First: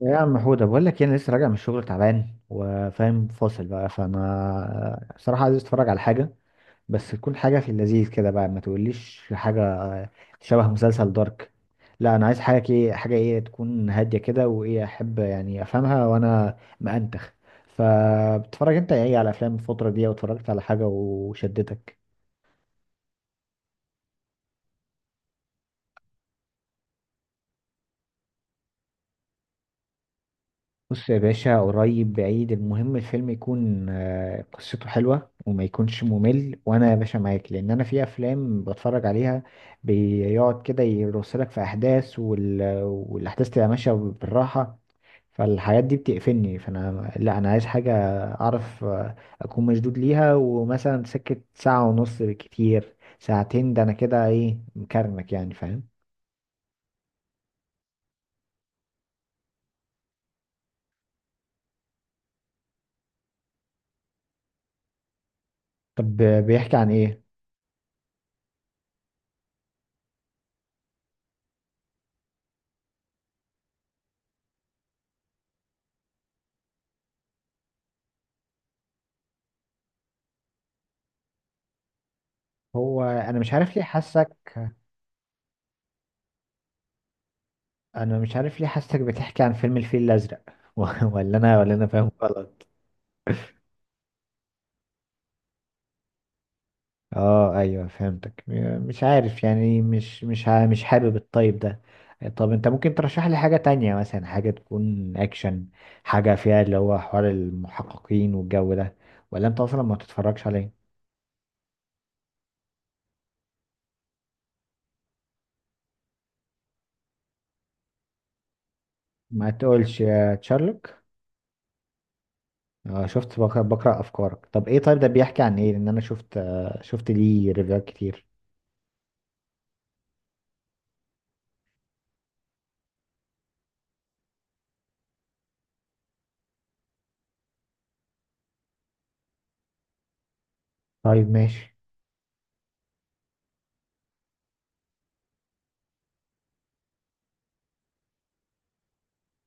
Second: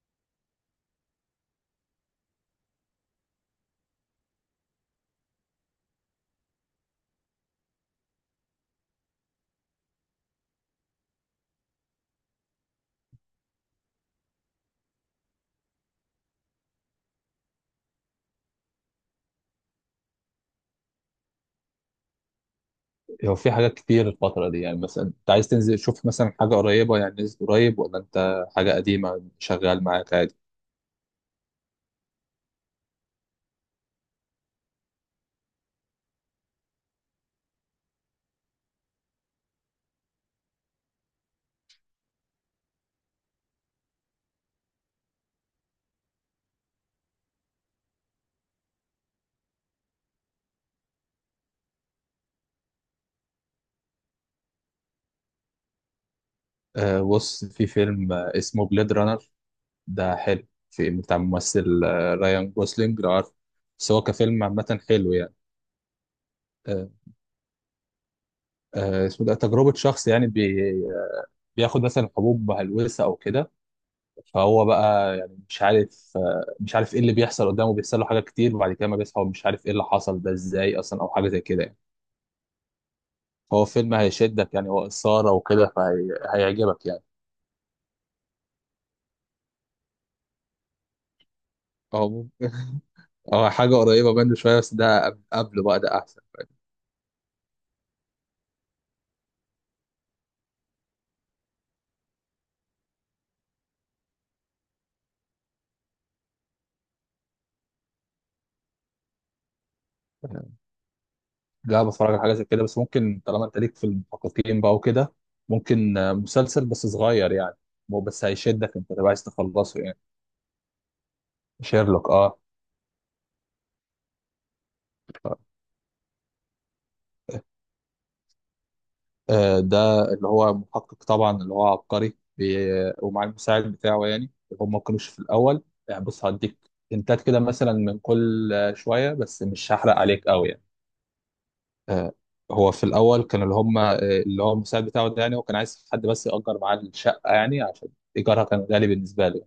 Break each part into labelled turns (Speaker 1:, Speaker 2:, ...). Speaker 1: يا عم حودة بقول لك إيه، انا لسه راجع من الشغل تعبان وفاهم فاصل بقى، فانا صراحة عايز اتفرج على حاجة. بس تكون حاجة في اللذيذ كده بقى، ما تقوليش حاجة شبه مسلسل دارك؟ لا، انا عايز حاجة كده، حاجة ايه تكون هادية كده، وايه احب يعني افهمها وانا مأنتخ. فبتتفرج انت ايه على افلام الفترة دي؟ واتفرجت على حاجة وشدتك؟
Speaker 2: هو في حاجات كتير الفترة دي، يعني مثلا انت عايز تنزل تشوف مثلا حاجة قريبة؟ يعني نزل قريب، ولا انت حاجة قديمة شغال معاك عادي؟
Speaker 1: بص يا باشا، قريب بعيد المهم الفيلم يكون قصته حلوة وما يكونش ممل. وانا يا باشا معاك، لان انا في افلام بتفرج عليها بيقعد كده يرسلك في احداث والاحداث تبقى ماشية بالراحة. فالحاجات دي بتقفلني. فانا لا، انا عايز حاجة اعرف، اكون مشدود ليها، ومثلا سكة ساعة ونص، بالكتير ساعتين، ده انا كده ايه مكرمك يعني، فاهم؟
Speaker 2: أه، بص في فيلم اسمه بليد رانر. ده حلو، في بتاع ممثل رايان جوسلينج، لو عارف. بس هو كفيلم عامة حلو يعني.
Speaker 1: طب، بيحكي
Speaker 2: أه،
Speaker 1: عن ايه؟
Speaker 2: اسمه ده تجربة شخص يعني بياخد مثلا حبوب مهلوسة أو كده. فهو بقى يعني مش عارف ايه اللي بيحصل قدامه، بيحصل له حاجات كتير، وبعد كده ما بيصحى ومش عارف ايه اللي حصل ده ازاي أصلا، أو حاجة زي كده يعني.
Speaker 1: هو انا مش
Speaker 2: هو
Speaker 1: عارف ليه
Speaker 2: فيلم
Speaker 1: حاسك.
Speaker 2: هيشدك يعني، وإثارة وكده، فهيعجبك يعني.
Speaker 1: انا مش عارف ليه حاسسك بتحكي عن فيلم الفيل الازرق. ولا انا
Speaker 2: هو
Speaker 1: فاهم
Speaker 2: ممكن،
Speaker 1: غلط؟
Speaker 2: هو حاجة قريبة منه شوية، بس ده قبله بقى ده أحسن.
Speaker 1: اه ايوه، فهمتك. مش عارف يعني مش حابب الطيب ده. طب انت ممكن ترشح لي حاجة تانية؟ مثلا حاجة تكون اكشن، حاجة فيها اللي هو حوار المحققين والجو ده. ولا انت اصلا ما تتفرجش عليه؟
Speaker 2: لا، بتفرج على حاجة زي كده، بس ممكن طالما أنت ليك في المحققين بقى وكده، ممكن مسلسل بس صغير يعني. بس هيشدك أنت، تبقى عايز
Speaker 1: ما
Speaker 2: تخلصه يعني.
Speaker 1: تقولش يا تشارلوك!
Speaker 2: شيرلوك، أه.
Speaker 1: اه شفت، بقرأ افكارك. طب ايه، طيب ده بيحكي عن ايه؟ لان انا شفت، شفت ليه ريفيوهات كتير.
Speaker 2: آه، ده اللي هو محقق طبعا، اللي هو عبقري ومع المساعد بتاعه يعني. هم ما كانوش في الأول يعني. بص، هديك هنتات كده مثلا من كل شوية، بس مش هحرق عليك قوي يعني.
Speaker 1: طيب ماشي.
Speaker 2: آه، هو في الاول كان اللي هم، اللي هو المساعد بتاعه ده، يعني هو كان عايز حد بس يأجر معاه الشقه، يعني عشان ايجارها كان غالي بالنسبه له.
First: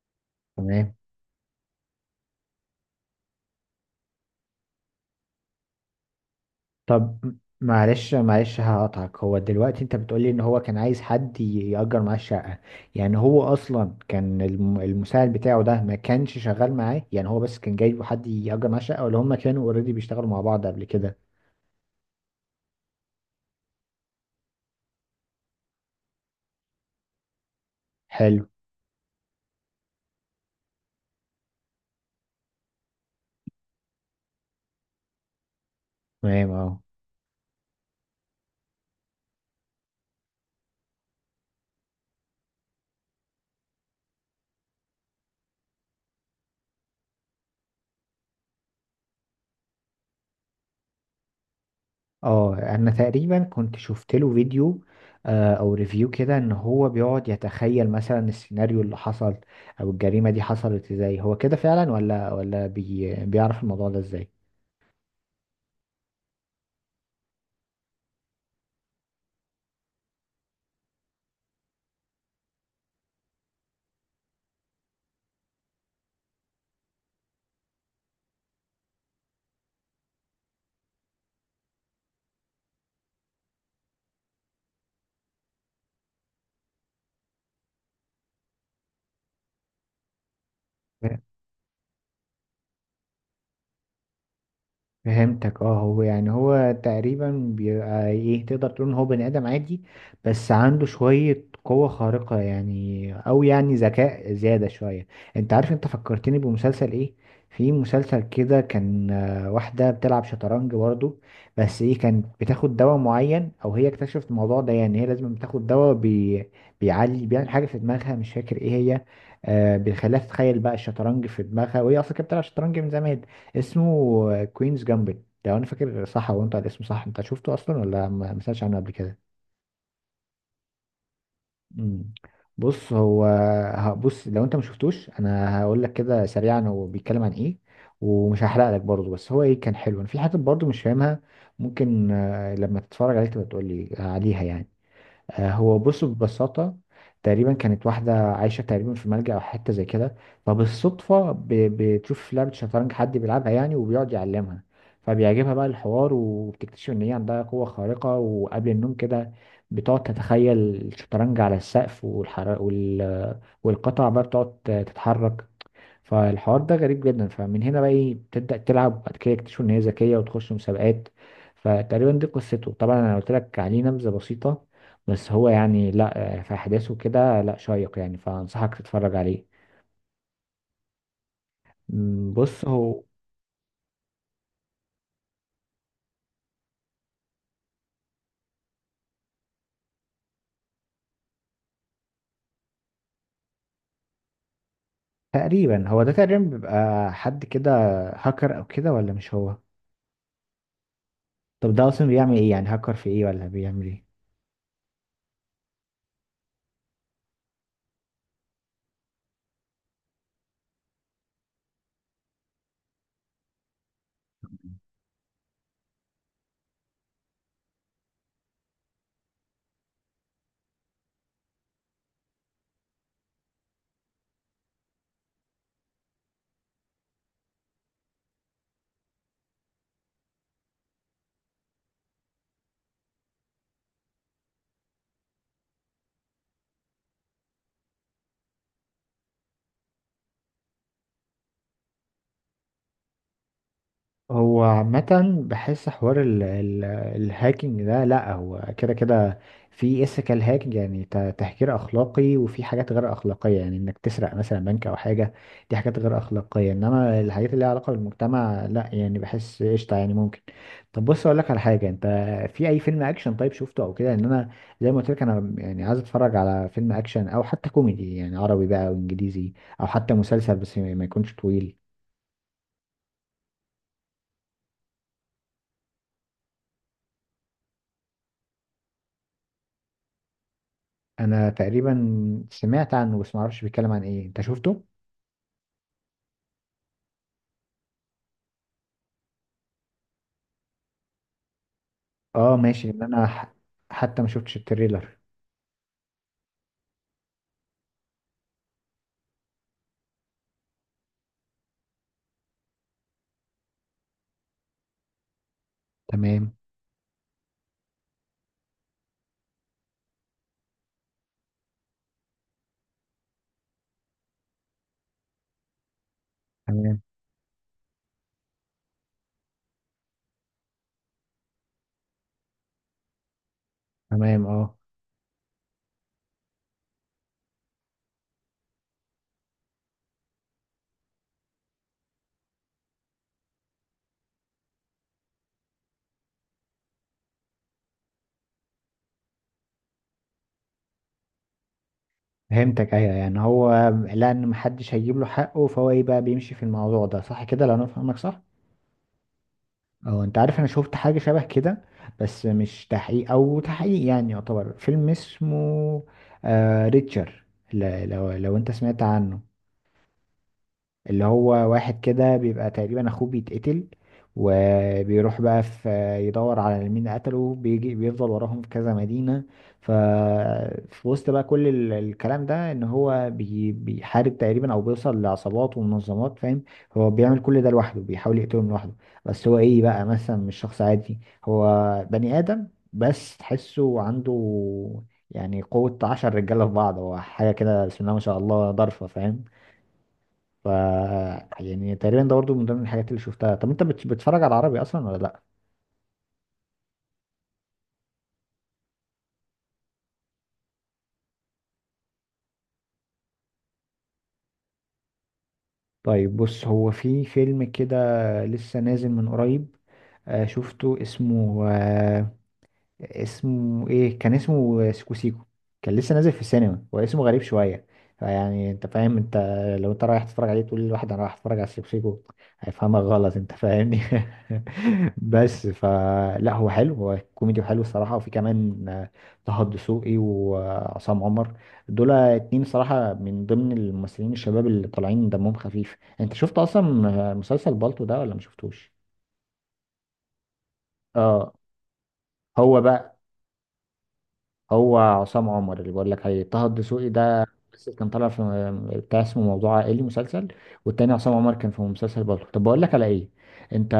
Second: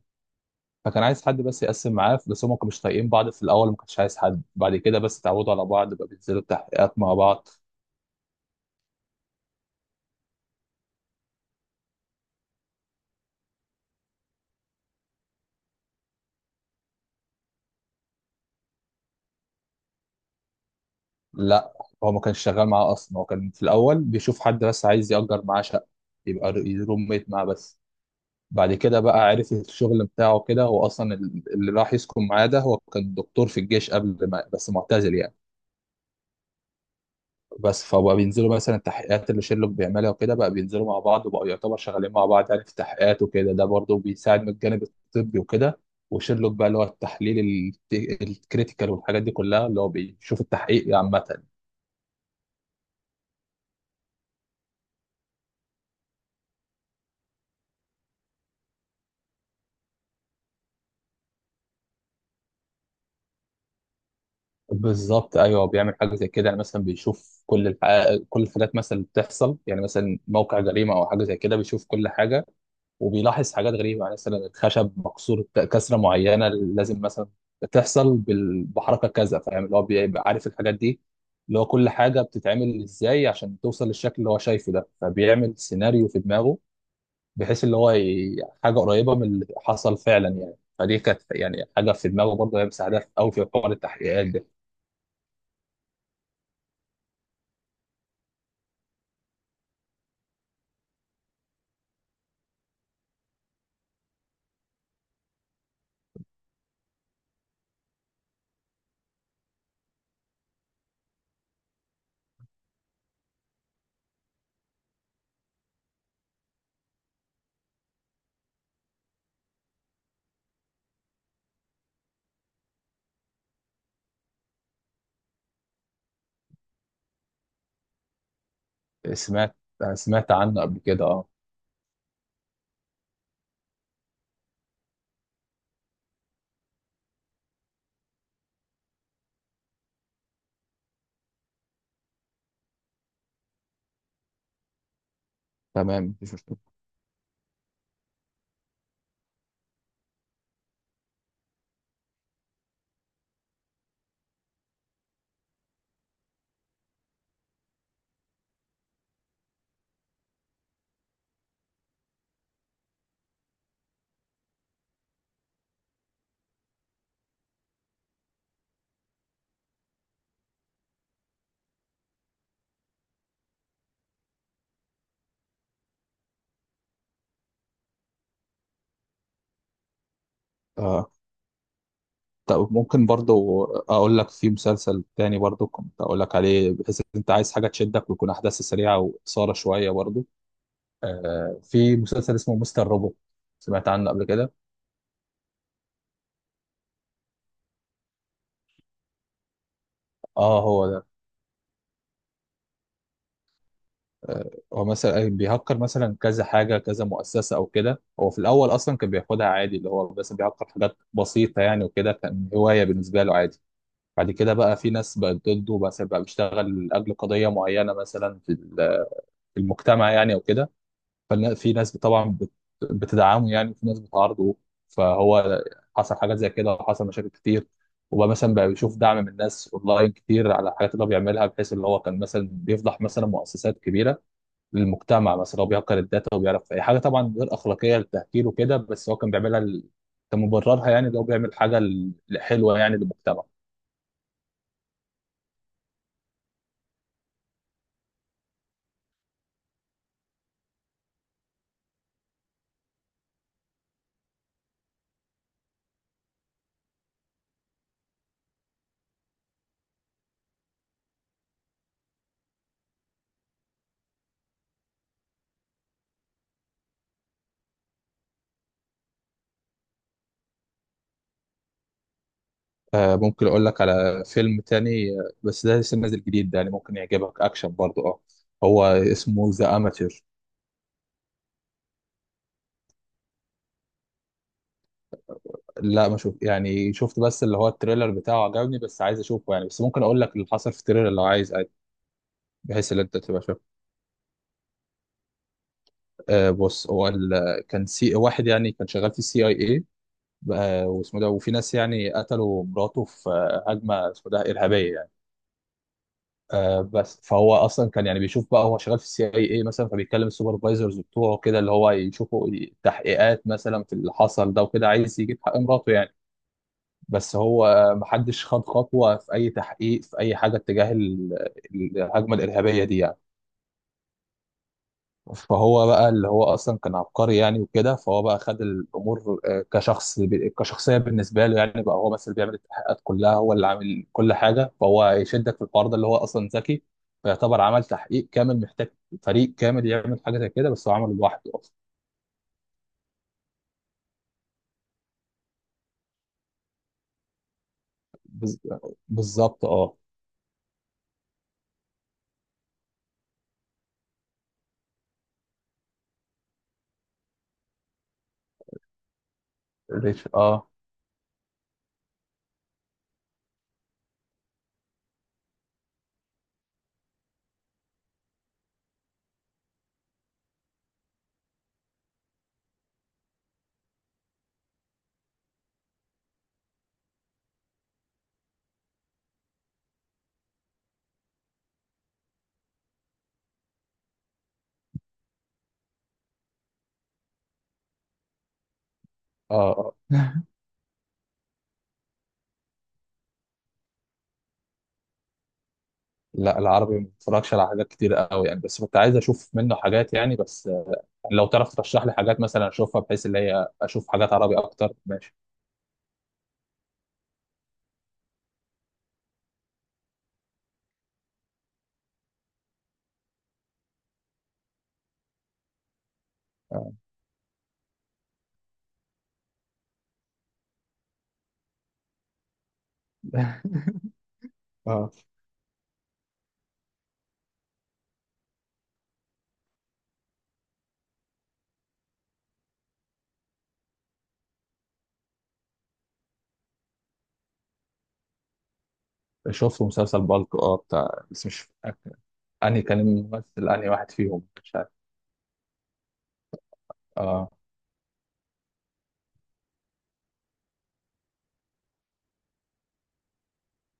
Speaker 1: تمام.
Speaker 2: فكان عايز حد بس يقسم معاه، بس هم ما كانوش طايقين بعض في الاول. ما كانش عايز حد، بعد كده بس اتعودوا على بعض بقى، بينزلوا التحقيقات مع
Speaker 1: طب
Speaker 2: بعض.
Speaker 1: معلش هقطعك. هو دلوقتي انت بتقولي ان هو كان عايز حد يأجر معاه الشقة؟ يعني هو اصلا كان المساعد بتاعه ده ما كانش شغال معاه؟ يعني هو بس كان جايبه حد يأجر معاه الشقة، ولا هما كانوا اوريدي بيشتغلوا مع بعض قبل كده؟
Speaker 2: لا، هو ما كانش شغال معاه اصلا. هو كان في الاول بيشوف حد بس عايز يأجر معاه شقه، يبقى روم ميت معاه بس.
Speaker 1: حلو.
Speaker 2: بعد كده بقى عرف الشغل بتاعه كده هو اصلا. اللي راح يسكن معاه ده هو كان دكتور في الجيش قبل، ما بس معتزل يعني.
Speaker 1: تمام، اه.
Speaker 2: بس فبقى بينزلوا مثلا التحقيقات اللي شيرلوك بيعملها وكده، بقى بينزلوا مع بعض وبقوا يعتبر شغالين مع بعض يعني في التحقيقات وكده. ده برضه بيساعد من الجانب الطبي وكده، وشيرلوك بقى اللي هو التحليل، الكريتيكال والحاجات دي كلها، اللي هو بيشوف التحقيق عامة.
Speaker 1: اه، انا تقريبا كنت شفت له فيديو، او ريفيو كده، ان هو بيقعد يتخيل مثلا السيناريو اللي حصل او الجريمة دي حصلت ازاي. هو كده فعلا، ولا بيعرف الموضوع ده ازاي؟
Speaker 2: بالظبط، ايوه، بيعمل حاجه زي كده يعني. مثلا بيشوف كل الحقائق، كل الحاجات مثلا اللي بتحصل، يعني مثلا موقع جريمه او حاجه زي كده، بيشوف كل حاجه. وبيلاحظ حاجات غريبه، يعني مثلا الخشب مكسور كسره معينه، لازم مثلا تحصل بحركه كذا، فاهم؟ اللي هو بيبقى عارف الحاجات دي، اللي هو كل حاجه بتتعمل ازاي عشان توصل للشكل اللي هو شايفه ده. فبيعمل سيناريو في دماغه، بحيث حاجه قريبه من اللي حصل فعلا يعني. فدي كانت يعني حاجه في دماغه، برضه هي مساعدة قوي في حوار التحقيقات ده.
Speaker 1: فهمتك. اه هو يعني، هو تقريبا بيبقى ايه، تقدر تقول ان هو بني ادم عادي، بس عنده شوية قوة خارقة يعني، او يعني ذكاء زيادة شوية. انت عارف انت فكرتني بمسلسل ايه؟ في مسلسل كده كان، واحدة بتلعب شطرنج برضو، بس ايه، كانت بتاخد دواء معين، او هي اكتشفت الموضوع ده، يعني هي لازم بتاخد دواء بيعلي، بيعمل حاجة في دماغها، مش فاكر ايه هي. بيخليها تتخيل بقى الشطرنج في دماغها، وهي اصلا كانت بتلعب شطرنج من زمان. اسمه كوينز جامبت لو انا فاكر صح. هو انت الاسم صح؟ انت شفته اصلا ولا ما سمعتش عنه قبل كده؟
Speaker 2: سمعت، سمعت عنه قبل كده، اه.
Speaker 1: مم. بص هو، بص لو انت ما شفتوش انا هقول لك كده سريعا هو بيتكلم عن ايه. ومش هحرق لك برضه، بس هو ايه، كان حلو. انا في حاجات برضه مش فاهمها، ممكن لما تتفرج عليه تبقى تقول لي عليها يعني. هو بص
Speaker 2: تمام، مفيش مشكله.
Speaker 1: ببساطة، تقريبا كانت واحدة عايشة تقريبا في ملجأ أو حتة زي كده. فبالصدفة بتشوف في لعبة شطرنج حد بيلعبها يعني، وبيقعد يعلمها. فبيعجبها بقى الحوار، وبتكتشف إن هي عندها قوة خارقة، وقبل النوم كده بتقعد تتخيل الشطرنج على السقف، والقطع بقى بتقعد تتحرك. فالحوار ده غريب جدا. فمن هنا بقى ايه، بتبدأ تلعب، وبعد كده يكتشفوا ان هي ذكية وتخش مسابقات. فتقريبا دي قصته. طبعا انا قلت لك عليه نبذة بسيطة، بس هو يعني لا، في احداثه كده لا شيق يعني، فانصحك تتفرج عليه.
Speaker 2: آه،
Speaker 1: بص
Speaker 2: طب
Speaker 1: هو
Speaker 2: ممكن برضو اقول لك في مسلسل تاني برضو، كنت اقول لك عليه، بحيث ان انت عايز حاجه تشدك، ويكون احداث سريعه واثاره شويه برضو. آه، في مسلسل اسمه مستر روبوت، سمعت عنه قبل كده؟
Speaker 1: تقريبا، هو ده تقريبا بيبقى حد كده هاكر او كده، ولا مش هو؟
Speaker 2: اه، هو ده.
Speaker 1: طب ده اصلا بيعمل ايه يعني؟ هاكر في ايه، ولا بيعمل ايه؟
Speaker 2: آه، هو مثلا بيهكر مثلا كذا حاجه، كذا مؤسسه او كده. هو في الاول اصلا كان بياخدها عادي، اللي هو بس بيهكر حاجات بسيطه يعني، وكده كان هوايه بالنسبه له عادي. بعد كده بقى في ناس بقت ضده، بس بقى بيشتغل لاجل قضيه معينه مثلا في المجتمع يعني او كده. ففي ناس طبعا بتدعمه يعني، وفي ناس بتعارضه. فهو حصل حاجات زي كده وحصل مشاكل كتير. وبقى مثلا بقى بيشوف دعم من الناس اونلاين كتير على الحاجات اللي هو بيعملها، بحيث اللي هو كان مثلا بيفضح مثلا مؤسسات كبيره للمجتمع. مثلا هو بيهكر الداتا وبيعرف اي حاجه، طبعا غير اخلاقيه للتهكير وكده، بس هو كان بيعملها كان مبررها يعني، اللي هو بيعمل حاجه حلوه يعني للمجتمع.
Speaker 1: هو عامة بحس حوار ال ال الهاكينج ده، لا هو كده كده. في ethical هاكينج يعني، تهكير أخلاقي، وفي حاجات غير أخلاقية، يعني إنك تسرق مثلا بنك أو حاجة. دي حاجات غير أخلاقية، إنما الحاجات اللي ليها علاقة بالمجتمع لا، يعني بحس قشطة يعني ممكن. طب بص، أقول لك على حاجة. أنت في أي فيلم أكشن طيب شفته أو كده؟ إن أنا، زي ما قلت لك، أنا يعني عايز أتفرج على فيلم أكشن أو حتى كوميدي يعني، عربي بقى أو إنجليزي، أو حتى مسلسل، بس ما يكونش طويل.
Speaker 2: آه، ممكن اقول لك على فيلم تاني بس ده لسه نازل جديد ده يعني، ممكن يعجبك اكشن برضه، اه. هو اسمه ذا اماتير.
Speaker 1: انا تقريبا سمعت عنه، بس ما اعرفش بيتكلم عن ايه. انت شفته؟
Speaker 2: لا، ما شوف يعني، شفت بس اللي هو التريلر بتاعه عجبني، بس عايز اشوفه يعني. بس ممكن اقول لك اللي حصل في التريلر لو عايز عادي،
Speaker 1: اه ماشي،
Speaker 2: بحيث ان
Speaker 1: ان
Speaker 2: انت
Speaker 1: انا
Speaker 2: تبقى شايف.
Speaker 1: حتى ما شفتش التريلر.
Speaker 2: آه بص هو كان سي واحد يعني، كان شغال في السي اي اي. واسمه ده، وفي ناس يعني قتلوا مراته في هجمه اسمه ده ارهابيه يعني.
Speaker 1: تمام،
Speaker 2: آه، بس فهو اصلا كان يعني بيشوف بقى، هو شغال في السي اي اي مثلا، فبيتكلم السوبرفايزرز بتوعه كده، اللي هو يشوفوا تحقيقات مثلا في اللي حصل ده وكده، عايز يجيب حق مراته يعني.
Speaker 1: تمام،
Speaker 2: بس هو محدش خد خطوة في أي تحقيق، في أي حاجة اتجاه الهجمة الإرهابية دي يعني.
Speaker 1: تمام، اه.
Speaker 2: فهو بقى اللي هو أصلا كان عبقري يعني وكده، فهو بقى خد الأمور آه، كشخص كشخصية بالنسبة له يعني. بقى هو بس اللي بيعمل التحقيقات كلها، هو اللي عامل كل حاجة. فهو يشدك في الحوار ده اللي هو أصلا ذكي. فيعتبر عمل تحقيق كامل محتاج فريق كامل يعمل حاجة زي كده، بس هو عمله لوحده أصلا.
Speaker 1: فهمتك ايوه، يعني هو لان محدش هيجيب له حقه، فهو ايه بقى، بيمشي في الموضوع ده، صح كده لو انا فاهمك صح؟
Speaker 2: بز- بالظبط، اه.
Speaker 1: اه، انت عارف انا شفت حاجه شبه كده، بس مش تحقيق، او تحقيق يعني يعتبر، فيلم اسمه ريتشر، لو انت سمعت عنه.
Speaker 2: ريتش، اه.
Speaker 1: اللي هو واحد كده بيبقى تقريبا اخوه بيتقتل، وبيروح بقى، في يدور على مين قتله، بيجي بيفضل وراهم في كذا مدينة. ف في وسط بقى كل الكلام ده، ان هو بيحارب تقريبا او بيوصل لعصابات ومنظمات، فاهم؟ هو بيعمل كل ده لوحده، بيحاول يقتلهم لوحده. بس هو ايه بقى، مثلا مش شخص عادي. هو بني آدم، بس تحسه عنده يعني قوة عشر رجالة في بعض. هو حاجة كده بسم الله ما شاء الله ضرفة، فاهم؟
Speaker 2: اه، آه.
Speaker 1: ف يعني تقريبا ده برضه من ضمن الحاجات اللي شفتها. طب انت بتتفرج على عربي اصلا ولا لا؟
Speaker 2: لا، العربي ما بتفرجش على حاجات كتير قوي يعني، بس كنت عايز اشوف منه حاجات يعني. بس آه، لو تعرف ترشح لي حاجات مثلا اشوفها، بحيث اللي هي اشوف حاجات عربي اكتر، ماشي.
Speaker 1: طيب بص، هو في فيلم كده لسه نازل من قريب، شفته اسمه، اسمه ايه، كان اسمه سيكو سيكو. كان لسه نازل في السينما،
Speaker 2: آه.
Speaker 1: هو اسمه غريب شويه. فيعني انت فاهم، انت لو انت رايح تتفرج عليه تقول لواحد انا رايح اتفرج على سيكو سيكو، هيفهمك غلط، انت فاهمني.
Speaker 2: اه،
Speaker 1: بس فلا هو حلو، هو كوميدي وحلو الصراحه، وفي كمان طه الدسوقي وعصام عمر. دول اتنين صراحه من ضمن الممثلين الشباب اللي طالعين دمهم خفيف. انت شفت اصلا مسلسل بالطو ده ولا ما شفتوش؟
Speaker 2: شفت مسلسل بالك، اه، بتاع، بس
Speaker 1: اه،
Speaker 2: مش فاكر
Speaker 1: هو
Speaker 2: انهي كان
Speaker 1: بقى،
Speaker 2: الممثل، انهي واحد فيهم، مش عارف.
Speaker 1: هو عصام عمر اللي بقول لك عليه. طه الدسوقي ده
Speaker 2: اه،
Speaker 1: بس كان طالع في بتاع اسمه موضوع عائلي، مسلسل. والتاني عصام عمر كان في مسلسل برضه. طب بقول لك على ايه، انت،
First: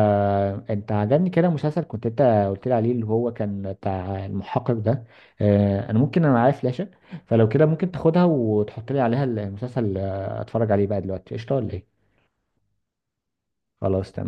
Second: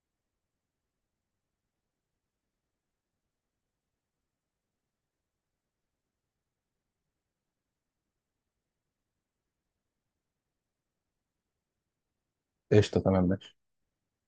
Speaker 1: انت عجبني كده مسلسل كنت انت قلت لي عليه، اللي هو كان بتاع المحقق ده. اه انا ممكن، انا معايا فلاشة، فلو كده ممكن تاخدها وتحط لي عليها المسلسل، اتفرج عليه بقى دلوقتي قشطة ولا ايه؟
Speaker 2: قشطه، تمام، ماشي.
Speaker 1: خلاص، تمام.